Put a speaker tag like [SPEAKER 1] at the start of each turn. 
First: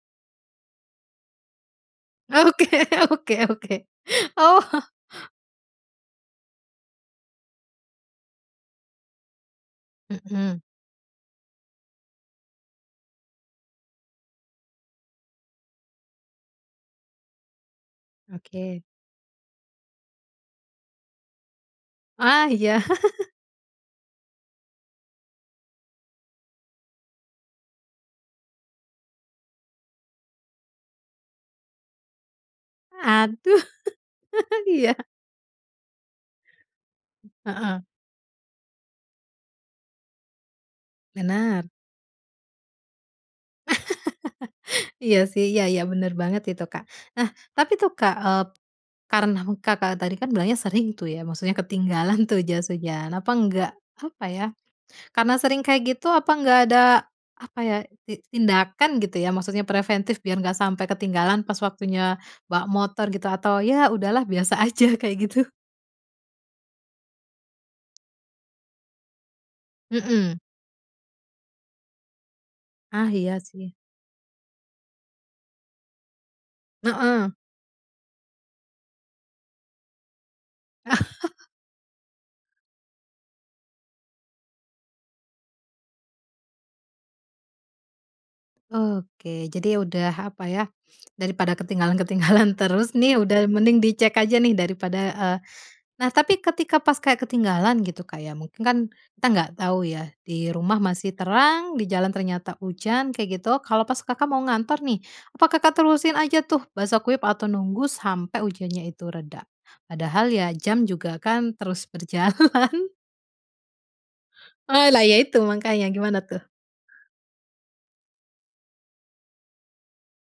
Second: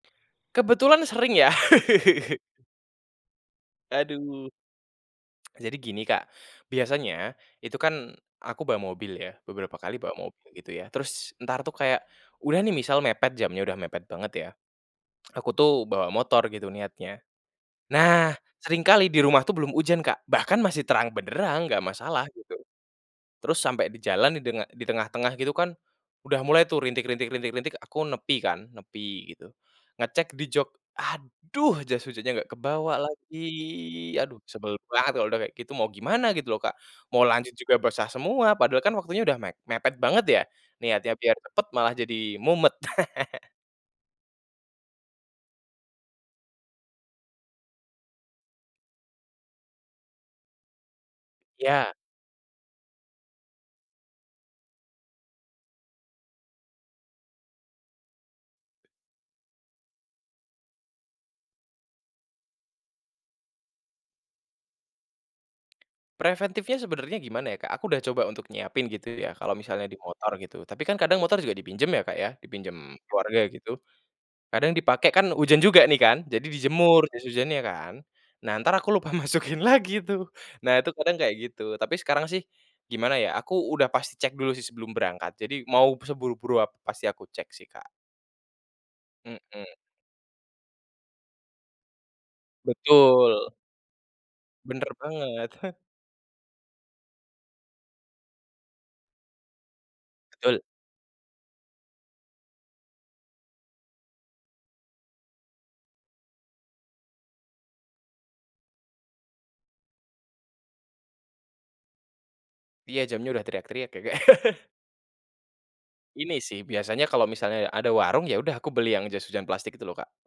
[SPEAKER 1] Kebetulan sering ya.
[SPEAKER 2] Oke oke oke.
[SPEAKER 1] Aduh.
[SPEAKER 2] Oh.
[SPEAKER 1] Jadi gini Kak, biasanya itu kan aku bawa mobil ya, beberapa kali bawa mobil
[SPEAKER 2] Mhm.
[SPEAKER 1] gitu ya. Terus entar tuh kayak, udah nih misal mepet jamnya udah mepet banget ya, aku tuh bawa motor gitu niatnya. Nah
[SPEAKER 2] Oke.
[SPEAKER 1] seringkali di rumah tuh belum hujan Kak, bahkan masih terang benderang nggak masalah,
[SPEAKER 2] Ah,
[SPEAKER 1] gitu.
[SPEAKER 2] iya.
[SPEAKER 1] Terus sampai di jalan didenga di tengah-tengah gitu kan udah mulai tuh rintik rintik rintik rintik aku nepi kan, nepi gitu. Ngecek di jok, "Aduh, jas hujannya nggak kebawa lagi,"
[SPEAKER 2] Aduh.
[SPEAKER 1] aduh sebel
[SPEAKER 2] iya.
[SPEAKER 1] banget kalau udah kayak gitu mau gimana gitu loh, Kak. Mau lanjut juga
[SPEAKER 2] Heeh.
[SPEAKER 1] basah semua, padahal kan waktunya udah me mepet banget ya niatnya biar
[SPEAKER 2] Benar.
[SPEAKER 1] cepet malah jadi mumet.
[SPEAKER 2] Iya sih, iya iya bener banget itu, Kak. Nah tapi tuh Kak, eee, karena Kakak tadi kan bilangnya sering tuh ya, maksudnya
[SPEAKER 1] Iya.
[SPEAKER 2] ketinggalan tuh jas hujan, apa enggak apa ya, karena sering kayak gitu apa enggak ada, apa ya, ti tindakan gitu ya. Maksudnya preventif biar nggak sampai ketinggalan pas waktunya bawa motor gitu atau ya udah lah biasa aja kayak gitu?
[SPEAKER 1] Preventifnya sebenarnya gimana ya Kak, aku udah coba untuk nyiapin gitu ya kalau misalnya di motor
[SPEAKER 2] Mhm.
[SPEAKER 1] gitu, tapi kan kadang motor juga dipinjam ya Kak ya, dipinjam
[SPEAKER 2] Ah, iya
[SPEAKER 1] keluarga
[SPEAKER 2] sih.
[SPEAKER 1] gitu. Kadang dipakai kan hujan juga nih kan, jadi dijemur terus
[SPEAKER 2] Heeh.
[SPEAKER 1] hujannya kan, nah ntar aku lupa masukin lagi tuh. Nah itu kadang kayak gitu, tapi sekarang sih gimana ya aku udah pasti cek dulu sih sebelum berangkat, jadi mau seburu-buru ap pasti aku cek sih, Kak.
[SPEAKER 2] Oke,
[SPEAKER 1] Mhm.
[SPEAKER 2] jadi udah apa ya, dari pada ketinggalan ketinggalan terus nih, udah
[SPEAKER 1] Betul.
[SPEAKER 2] mending dicek aja nih dari
[SPEAKER 1] Bener
[SPEAKER 2] pada eee,
[SPEAKER 1] banget, heh
[SPEAKER 2] nah tapi ketika pas kayak ketinggalan gitu Kak ya, mungkin kan kita nggak tahu ya di
[SPEAKER 1] Betul.
[SPEAKER 2] rumah masih terang, di jalan ternyata hujan, kayak gitu. Kalau pas Kakak mau ngantor nih, apakah Kakak terusin aja tuh basah kuyup atau nunggu sampai ujannya itu reda? Padahal ya jam juga kan terus berjalan.
[SPEAKER 1] Iya jamnya udah teriak-teriak ya, Kak.
[SPEAKER 2] Oh lah ya itu makannya, gimana tuh?
[SPEAKER 1] Ini sih biasanya kalau misalnya ada warung ya udah aku beli yang jas hujan plastik itu loh, Kak.